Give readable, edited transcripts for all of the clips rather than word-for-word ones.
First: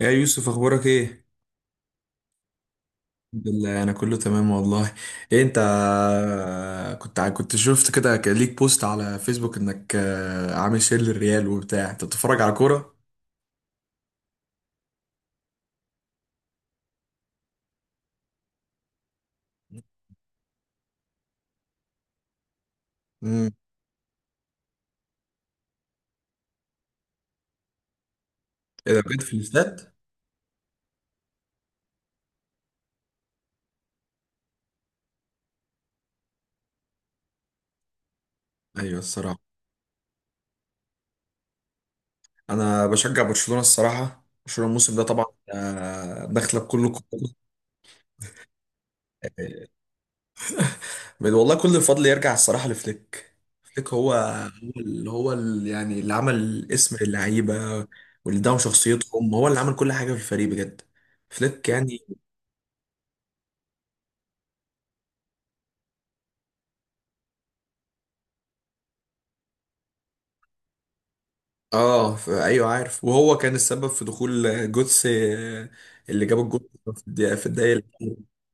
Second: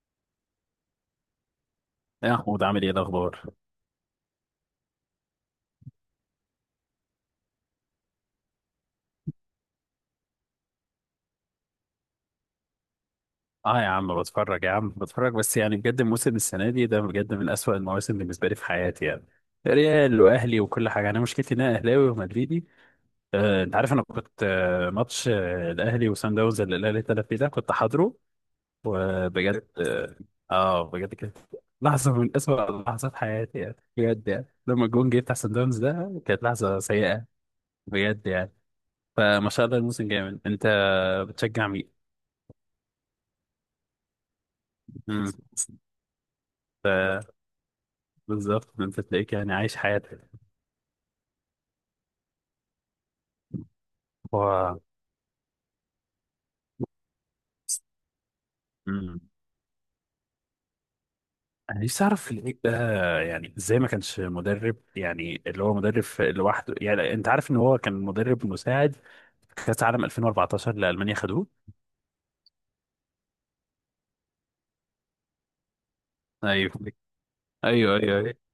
يا يوسف اخبارك ايه؟ يا محمود، عامل ايه الحمد الاخبار؟ لله انا كله تمام والله. إيه انت؟ كنت شفت كده ليك بوست على فيسبوك انك عامل شير للريال وبتاع، انت بتتفرج على كوره. اه يا عم بتفرج، يا عم بتفرج، بس يعني بجد موسم السنه دي ده بجد من اسوأ المواسم بالنسبه لي في حياتي يعني. ريال واهلي وكل حاجه، انا مشكلتي ان انا اهلاوي ومدريدي. امم. انت عارف، انا كنت ماتش الاهلي وسان داونز اللي الاهلي اتلعب فيه ده كنت حاضره ايه ده بجد؟ في وبجد الاستاد؟ بجد كانت لحظه من اسوأ لحظات حياتي يعني، بجد يعني لما الجون جه بتاع سان داونز ده كانت لحظه سيئه بجد يعني. ايوه الصراحه. فما شاء الله الموسم جامد. انت بتشجع مين؟ انا بشجع برشلونه الصراحه، برشلونه الموسم ده طبعا مم. داخله بكل قوتها. بالظبط، انت تلاقيك يعني عايش حياتك. والله كل الفضل يرجع الصراحة لفليك. فليك هو هو. هو اللي هو اللي عمل اسم اللعيبة، واللي دعم مم. شخصيتهم، هو اللي عمل كل حاجة في الفريق بجد. فليك انا يعني. نفسي اعرف العيب ده، يعني ازاي ما كانش مدرب، يعني اللي هو مدرب لوحده، يعني انت عارف ان هو كان مدرب مساعد في كاس عالم 2014 اللي المانيا خدوه. ايوه عارف، وهو كان السبب في دخول جوتس اللي جاب الجول ايوه، في الدقيقة في الدقايق ايوه، ايوه، الأخيرة. ايوه.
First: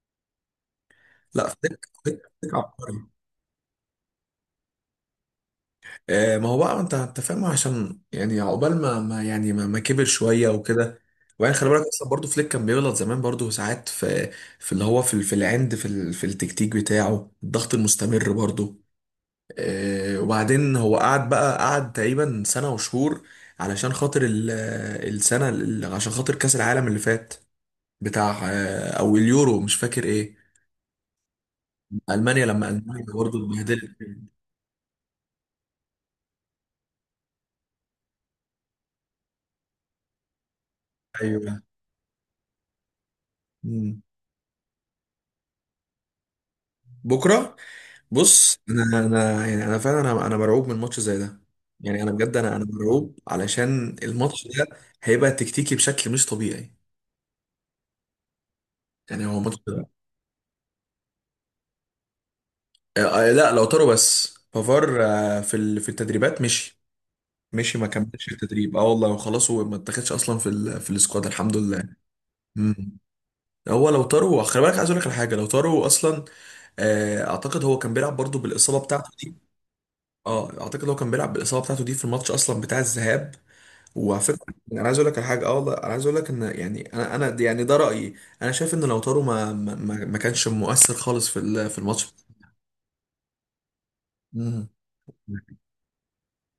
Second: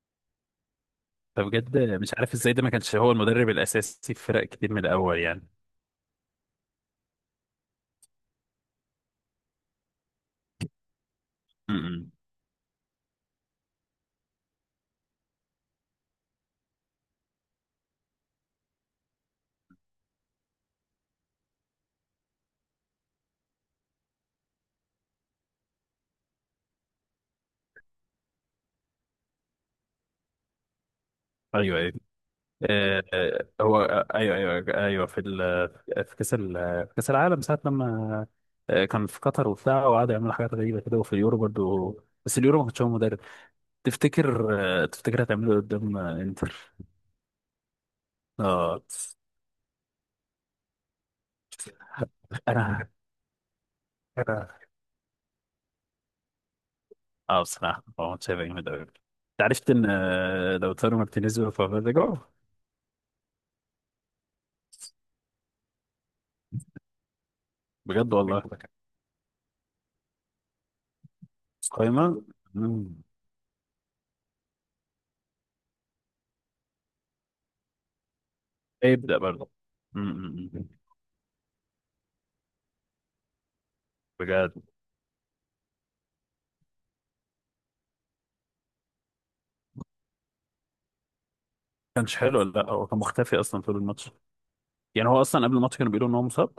لا فبجد فليك مش فليك عارف ازاي فليك ده ما كانش عبقري. هو المدرب الاساسي في فرق كتير من الاول يعني. ما هو بقى انت انت فاهم، عشان يعني عقبال ما, ما يعني ما, ما كبر شويه وكده. وبعدين خلي بالك اصلا امم. برضو فليك كان بيغلط زمان برضو ساعات في في اللي هو في ال- في العند في ال- في التكتيك بتاعه الضغط المستمر برضو. وبعدين هو قعد بقى، قعد تقريبا سنه وشهور علشان خاطر عشان خاطر كاس العالم اللي فات بتاع او اليورو، مش فاكر ايه. ايوه، ايوه. المانيا لما المانيا برضو هو اتبهدلت. ايوه، ايوه، ايوه. في كاس العالم ساعه لما كان في قطر وبتاع وقعدوا يعملوا حاجات غريبه كده، وفي اليورو ايوه. برضو. بس اليورو ما كانش هو مدرب. مم. تفتكر تفتكر هتعمله قدام انتر؟ بكره. بص، اه. انا فعلا انا مرعوب من ماتش زي ده. يعني انا بجد انا انا مرعوب علشان الماتش انا ده هيبقى تكتيكي بشكل مش طبيعي. اه بصراحه هو ماتش هيبقى جامد قوي. يعني هو انت ماتش. عرفت ان لوتارو مارتينيز وفافا رجعوا. آه، لا لو طاروا، بس بافار في التدريبات مشي، مشي، ما بجد كملش والله. التدريب اه والله، وخلاص هو ما اتاخدش اصلا في ال في السكواد الحمد لله. قايمه. مم. مم. هو لو طاروا خلي بالك، عايز اقول لك على حاجه، لو طاروا اصلا اعتقد هو كان بيلعب برضو بالاصابه ايه بتاعته يبدا دي. برضه. مم، مم، اه مم. اعتقد هو كان بيلعب بالاصابه بتاعته دي في الماتش اصلا بتاع الذهاب. وعلى بجد فكرة ما انا عايز اقول لك على حاجه، اه والله انا عايز اقول لك ان يعني يعني ده رايي. انا شايف ان لوتارو ما كانش مؤثر خالص في الماتش. كانش حلو، لا هو كان مختفي اصلا طول الماتش. مم. يعني هو اصلا قبل الماتش كانوا بيقولوا ان هو مصاب.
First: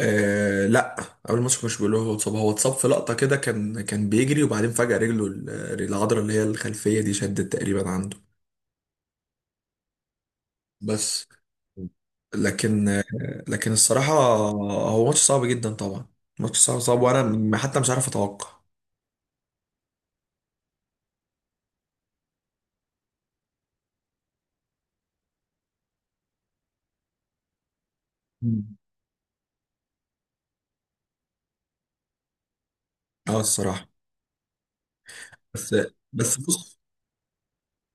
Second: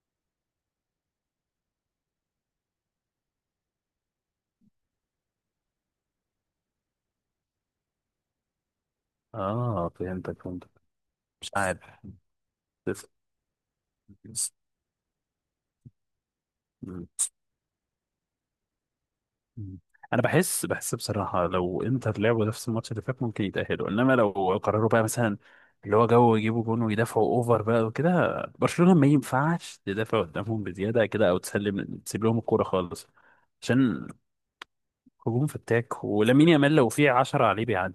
آه لا، قبل الماتش ما كانش بيقولوا، هو اتصاب، هو اتصاب في لقطه كده، كان كان بيجري وبعدين فجاه رجله العضله اللي هي الخلفيه دي شدت تقريبا عنده. اه، فهمتك فهمتك. بس مش عارف. لكن بس- لكن الصراحه بس- هو ماتش صعب جدا طبعا. ماتش صعب صعب مم. وانا حتى مش عارف اتوقع. مم. انا بحس بصراحه، لو انتر لعبوا نفس الماتش اللي فات ممكن يتاهلوا، انما لو قرروا بقى مثلا اللي هو يجيبوا جون ويدافعوا اوفر بقى وكده. مم. برشلونه ما ينفعش تدافع قدامهم بزياده كده او تسيب لهم الكوره خالص، اه الصراحه. عشان هجوم بس فتاك، بس ولامين يامال بص لو في 10 عليه بيعدي.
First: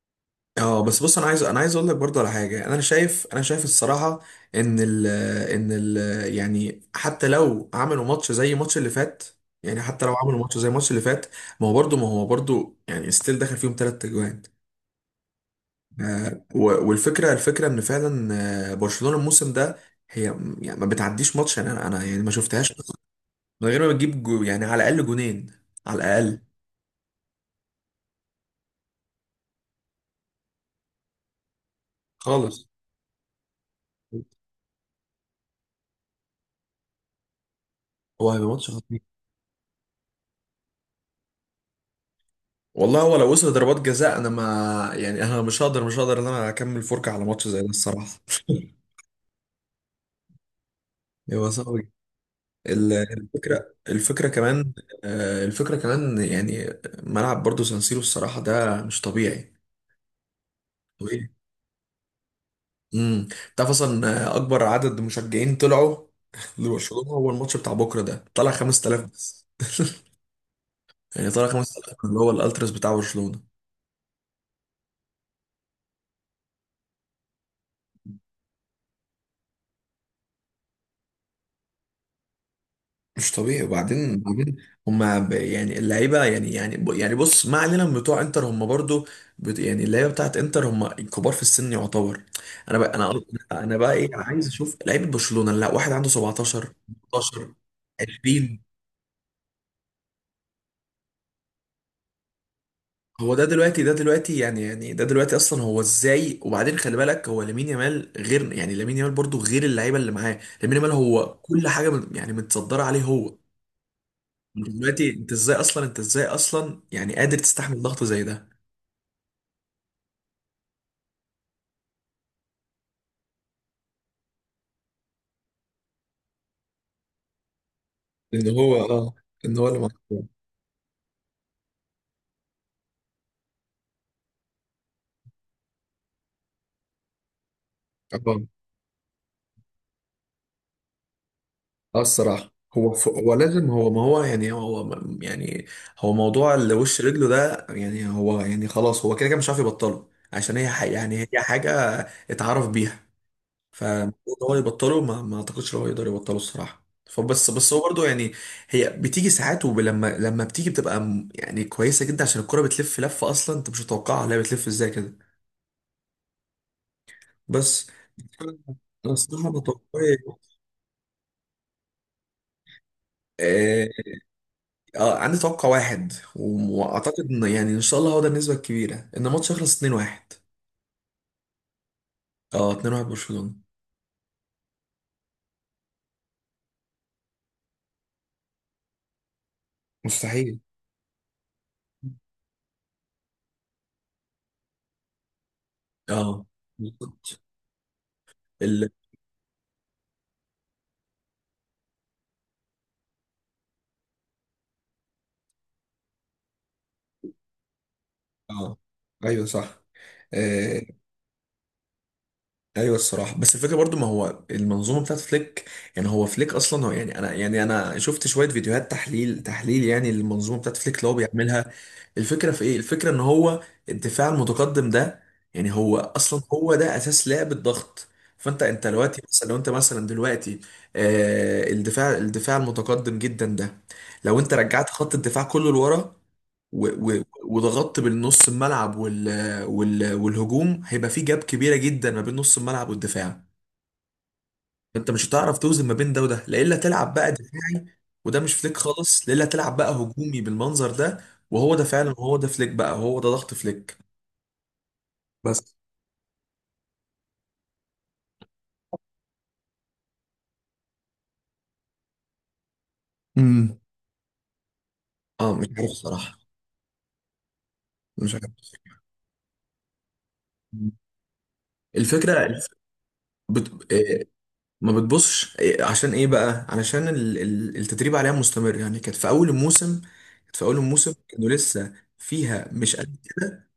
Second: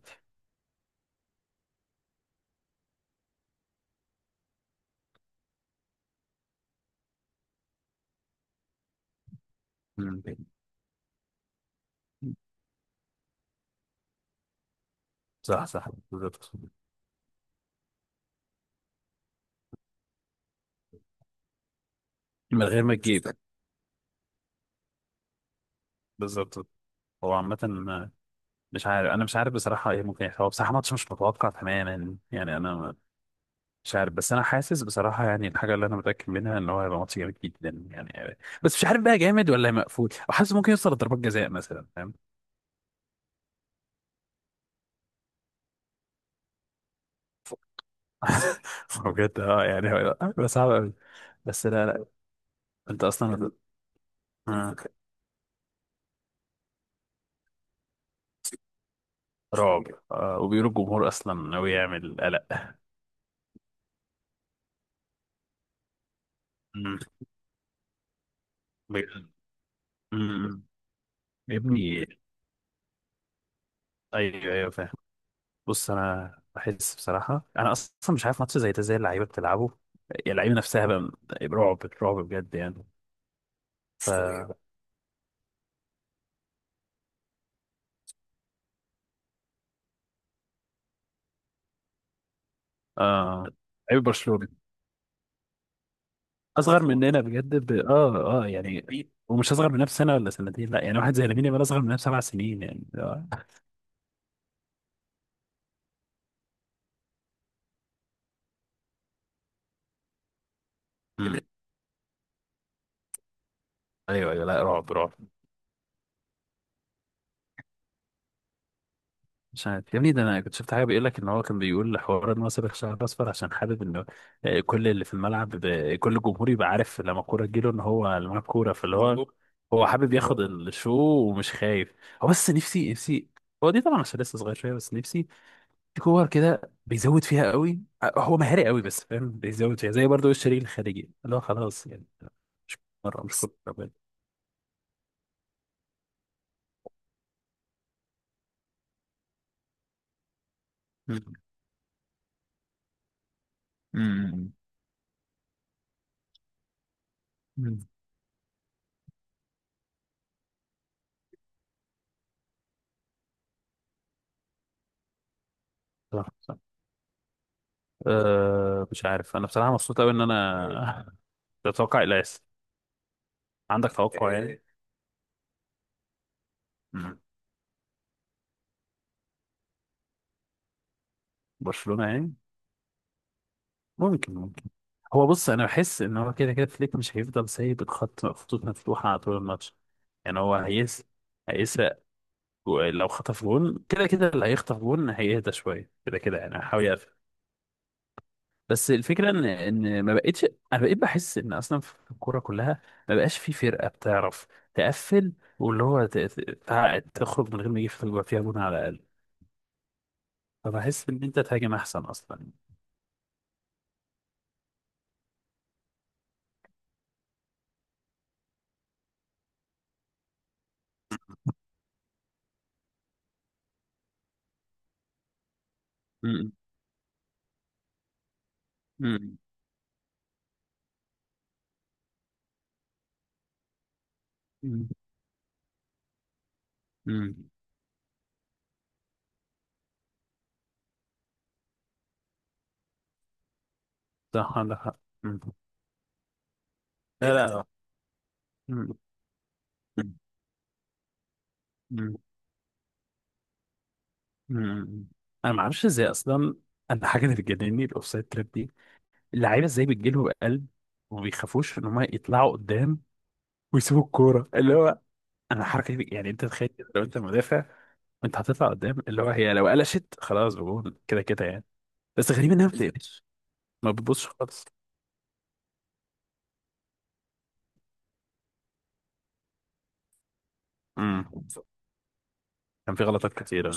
اه بس بص، انا عايز انا عايز اقول لك برضه على حاجه. انا شايف الصراحه ان ال ان يعني حتى لو عملوا ماتش زي الماتش اللي فات، يعني حتى لو مم. عملوا ماتش زي الماتش اللي فات، ما هو برضه، ما هو برضه يعني ستيل دخل فيهم ثلاث اجوان. صح، صح، بالظبط. والفكره، الفكره ان فعلا برشلونه الموسم ده هي يعني ما بتعديش ماتش. يعني انا يعني ما من شفتهاش غير ما تجيب. من غير ما بتجيب جو، يعني على الاقل جونين، على الاقل. بالظبط. هو عامه مش عارف، انا مش عارف بصراحه ايه ممكن يحصل. هو بصراحه ماتش مش متوقع تماما يعني. خالص. انا مش عارف، بس انا حاسس بصراحه، يعني الحاجه اللي انا متاكد منها ان هو هيبقى ماتش جامد جدا هو يعني. هيبقى ماتش بس مش خطير. عارف بقى جامد ولا مقفول، وحاسس ممكن يوصل لضربات جزاء مثلا، فاهم. والله هو لو وصل ضربات جزاء انا ما، يعني انا مش هقدر ان انا اكمل فرجه على ماتش زي ده الصراحه. بجد يعني هيبقى صعب قوي. هو بس صعب لا، جدا. لا. انت اصلا الفكره، الفكره كمان آه، الفكره كمان يعني ملعب برضو سانسيرو الصراحه ده مش طبيعي. رعب. وبيقولوا الجمهور طبيعي. اصلا ناوي يعمل قلق. امم. تعرف اصلا اكبر عدد مشجعين طلعوا مم. لبرشلونه هو الماتش بتاع بكره ده، طلع 5,000 بجد. بس. مم. يعني طلع يا 5,000 ابني، اللي هو الالتراس بتاع برشلونه. ايوه، ايوه فاهم. بص انا بحس بصراحه انا اصلا مش عارف ماتش زي ده زي اللعيبه بتلعبه، يعني اللعيبه نفسها بقى، رعب رعب بجد يعني. مش طبيعي. ف وبعدين وبعدين شوية. هما يعني اللعيبه يعني يعني يعني بص، ما علينا من بتوع انتر، هما برضو يعني اللعيبه بتاعت انتر هما كبار في السن يعتبر. انا اه، انا بقى لعيبه ايه، عايز برشلونه اشوف لعيبه برشلونه، لا واحد عنده 17، اصغر مننا 18، بجد ب... 20. يعني. ومش اصغر مننا بسنه ولا سنتين، لا يعني واحد زي لامين يامال اصغر مننا ب7 سنين يعني. هو ده دلوقتي، ده دلوقتي يعني، يعني ده دلوقتي اصلا هو ازاي؟ وبعدين خلي بالك هو لامين يامال، غير يعني لامين يامال برضو غير اللعيبه اللي معاه، لامين يامال هو أمم. كل حاجه من يعني متصدره عليه هو. ايوه، ايوه، لا، انت رعب دلوقتي رعب. انت ازاي اصلا، انت ازاي اصلا يعني قادر تستحمل ضغط زي ده؟ مش عارف يا ابني، ده انا كنت شفت حاجه بيقول لك ان هو كان بيقول حوار ان هو سابق شعر اصفر عشان حابب انه كل اللي في الملعب كل الجمهور يبقى عارف لما الكوره تجيله ان هو اللي معاه ان الكوره، هو فاللي هو اه، مظبوط. ان هو اللي هو حابب مقصود. ياخد مظبوط الشو ومش خايف. هو بس نفسي، نفسي هو دي طبعا عشان لسه صغير شويه، بس نفسي في كور كده بيزود فيها قوي. اه. هو مهاري قوي بس فاهم، بيزود فيها زي برضه الشريك الخارجي اللي هو خلاص اه يعني. الصراحه. مش هو ف... مره، هو مش كل لازم هو مرة. ما هو يعني هو م- يعني هو موضوع اللي وش رجله ده، يعني هو يعني خلاص هو كده كده مش عارف يبطله، عشان يعني هي مم. حاجه اتعرف بيها. فالمفروض امم. هو يبطله، ما اعتقدش إن هو يقدر يبطله الصراحه. فبس هو مم. برضه يعني هي بتيجي ساعات، ولما لما بتيجي بتبقى يعني كويسه جدا، عشان الكره بتلف لفه اصلا انت مش متوقعها، لا بتلف ازاي كده. صح صح. بس أه مش أنا عارف، انا الصراحة بصراحه مبسوط قوي بتوقعي. ان انا تتوقع الياس. آه. عندك توقع يعني؟ عندي توقع واحد، مم. وأعتقد إن يعني إن شاء الله هو ده النسبة الكبيرة، إن الماتش يخلص 2-1. برشلونة يعني. أه 2-1 برشلونة. ممكن، ممكن. هو بص انا بحس ان هو كده كده فليك مش هيفضل سايب خطوط مفتوحه على طول الماتش. يعني هو مستحيل. هيسرق. لو خطف جون كده كده، اللي هيخطف جون هيهدى شويه كده كده، أه يعني هيحاول يقفل. بالظبط. ال. بس الفكره ان ما بقتش، انا بقيت بحس ان اصلا في الكوره كلها ما بقاش في فرقه بتعرف تقفل، واللي هو تخرج من غير ما يجي فيها جون أه. على الاقل. أيوه صح. آه، فبحس ان انت تهاجم احسن اصلا. ايوه الصراحه. بس الفكره برضو، ما هو المنظومه بتاعت فليك. يعني هو فليك اصلا هو يعني، انا شفت شويه فيديوهات تحليل تحليل يعني للمنظومه بتاعت فليك اللي هو بيعملها. الفكره في ايه؟ الفكره ان هو الدفاع المتقدم ده يعني هو اصلا هو ده اساس لعب الضغط. فانت دلوقتي مم. مثلا، لو انت مثلا دلوقتي آه الدفاع المتقدم جدا ده، لو انت مم. رجعت خط الدفاع كله لورا و- و- مم. وضغطت بالنص الملعب والهجوم، هيبقى في جاب كبيره جدا ما بين نص الملعب والدفاع. صح، عندك حق. انت مش مم. هتعرف توزن ما بين ده وده، لا الا تلعب لا بقى بعيدا، لا. دفاعي، وده مش فليك مم. خالص، لا الا تلعب بقى مم. هجومي بالمنظر ده، وهو ده فعلا، مم. هو ده فليك بقى، هو ده ضغط فليك. مم. انا ما بس. اعرفش ازاي اصلا. انا حاجه اللي بتجنني الاوفسايد تراب دي، اللعيبه ازاي بتجيلهم قلب وما بيخافوش ان هم يطلعوا قدام امم. ويسيبوا الكوره اللي هو. اه انا مش عارف الحركه دي، يعني صراحه. انت تخيل كده لو انت مدافع مش وانت عارف. هتطلع قدام اللي هو هي، لو قلشت خلاص بجون كده كده يعني. بس الفكره غريب الف... انها ما بتقلش، ما بت... آه، بتبصش خالص. ما بتبصش. عشان ايه بقى؟ علشان التدريب عليها مستمر. يعني كانت في اول الموسم، كانت في اول الموسم مم. كانوا لسه فيها كان مش في قد. غلطات كتيره.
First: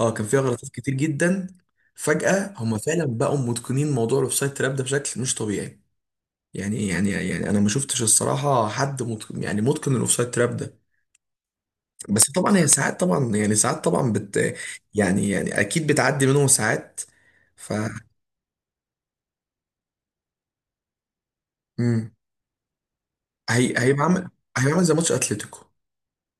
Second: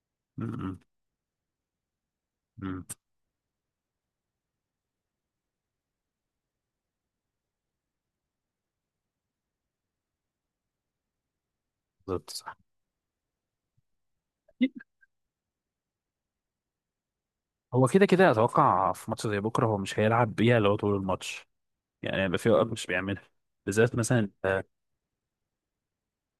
اه كان فيها غلطات مم. كتير جدا. فجأة هم مم. فعلا بقوا متقنين موضوع الاوفسايد تراب ده بشكل مش طبيعي. يعني انا ما شفتش الصراحة حد متقن، يعني متقن الاوفسايد تراب ده. بس بالظبط، طبعا صح. هي ساعات طبعا، يعني ساعات طبعا بت يعني يعني اكيد بتعدي منهم ساعات. ف. هو كده كده اتوقع في ماتش زي بكره هو مش هيلعب بيها لو طول الماتش، مم. يعني هيبقى في اوقات مش بيعملها، بالذات هيبقى عامل، مثلا آه، هيبقى عامل زي ماتش اتلتيكو.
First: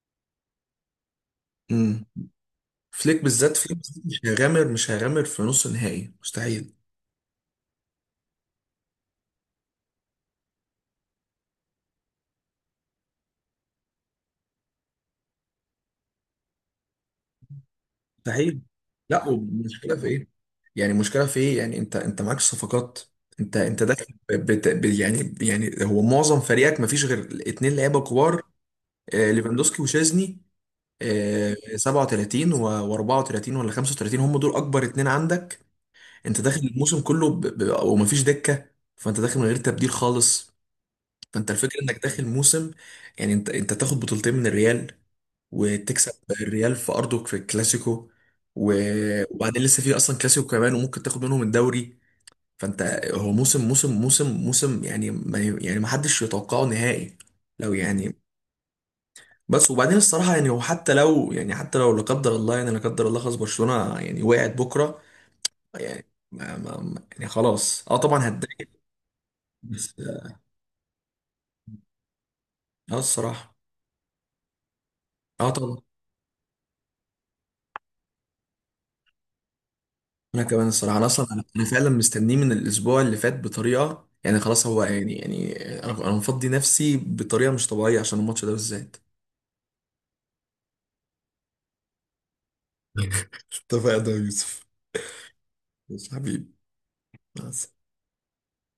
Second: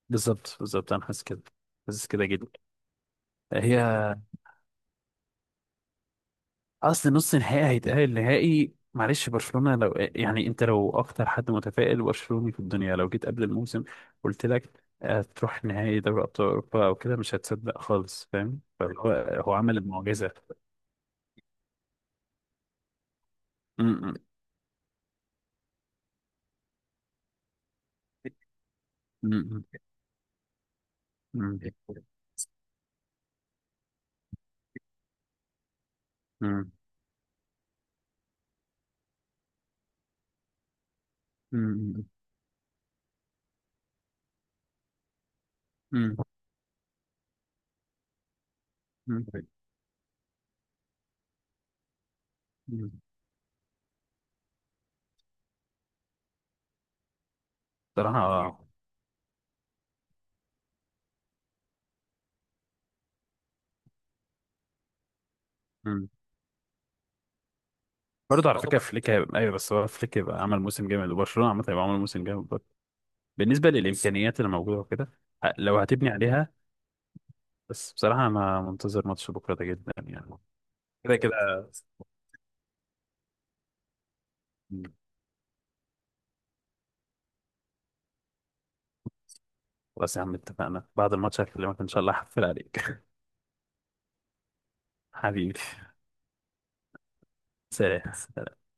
بالظبط بالظبط انا حاسس كده، مم. حاسس كده جدا. فليك بالذات هي فليك بالذات، مش هيغامر في نص نهائي مستحيل. اصل نص نهائي هيتأهل نهائي، معلش برشلونه لو يعني انت لو اكتر حد متفائل برشلوني في الدنيا، لو جيت قبل الموسم قلت لك تروح نهائي دوري ابطال اوروبا او كده، مش هتصدق خالص مستحيل. فاهم. فهو لا هو هو عمل والمشكله في ايه؟ المعجزه. يعني المشكله في ايه؟ يعني انت معاك صفقات. انت م- داخل م- ب- بت... ب... يعني يعني هو معظم فريقك ما فيش غير اتنين لعيبه كبار، آه م- م- ليفاندوسكي وشيزني. آه م- 37 و 34 ولا 35، هم دول اكبر اتنين عندك. انت داخل م- الموسم كله وما فيش دكه. فانت داخل من غير تبديل خالص. فانت الفكره انك م- داخل موسم، يعني انت تاخد بطولتين من الريال، وتكسب م- الريال في ارضك في الكلاسيكو، م- و- م- وبعدين لسه في اصلا كلاسيكو كمان، وممكن تاخد منهم الدوري. فانت م- هو موسم، موسم يعني ما، يعني ما حدش يتوقعه نهائي لو يعني. صراحة. بس وبعدين الصراحه يعني هو حتى لو يعني، حتى لو لا قدر الله، يعني لا قدر الله خلاص برشلونه يعني وقعت بكره، يعني مم. يعني خلاص اه طبعا برضه على هتضايق. برضه فكرة فليك هيبقى أيوة، بس هو بس فليك اه. هيبقى عمل موسم جامد، وبرشلونة عامة هيبقى عمل موسم جامد برضه آه الصراحه. بالنسبة للإمكانيات اللي موجودة وكده. اه طبعا. لو هتبني عليها. بس بصراحة أنا منتظر ماتش بكرة ده جدا يعني. انا كمان الصراحه انا كده اصلا كده. أنا فعلا مستنيه من الاسبوع اللي فات بطريقه، يعني خلاص هو مم. يعني يعني انا مفضي نفسي بطريقه مش طبيعيه عشان الماتش ده بالذات. خلاص يا عم اتفقنا، بعد الماتش هكلمك إن شاء الله، هحفل عليك. اتفقنا يا يوسف. حبيبي. ماشي حبيبي. مع السلامة. سلام.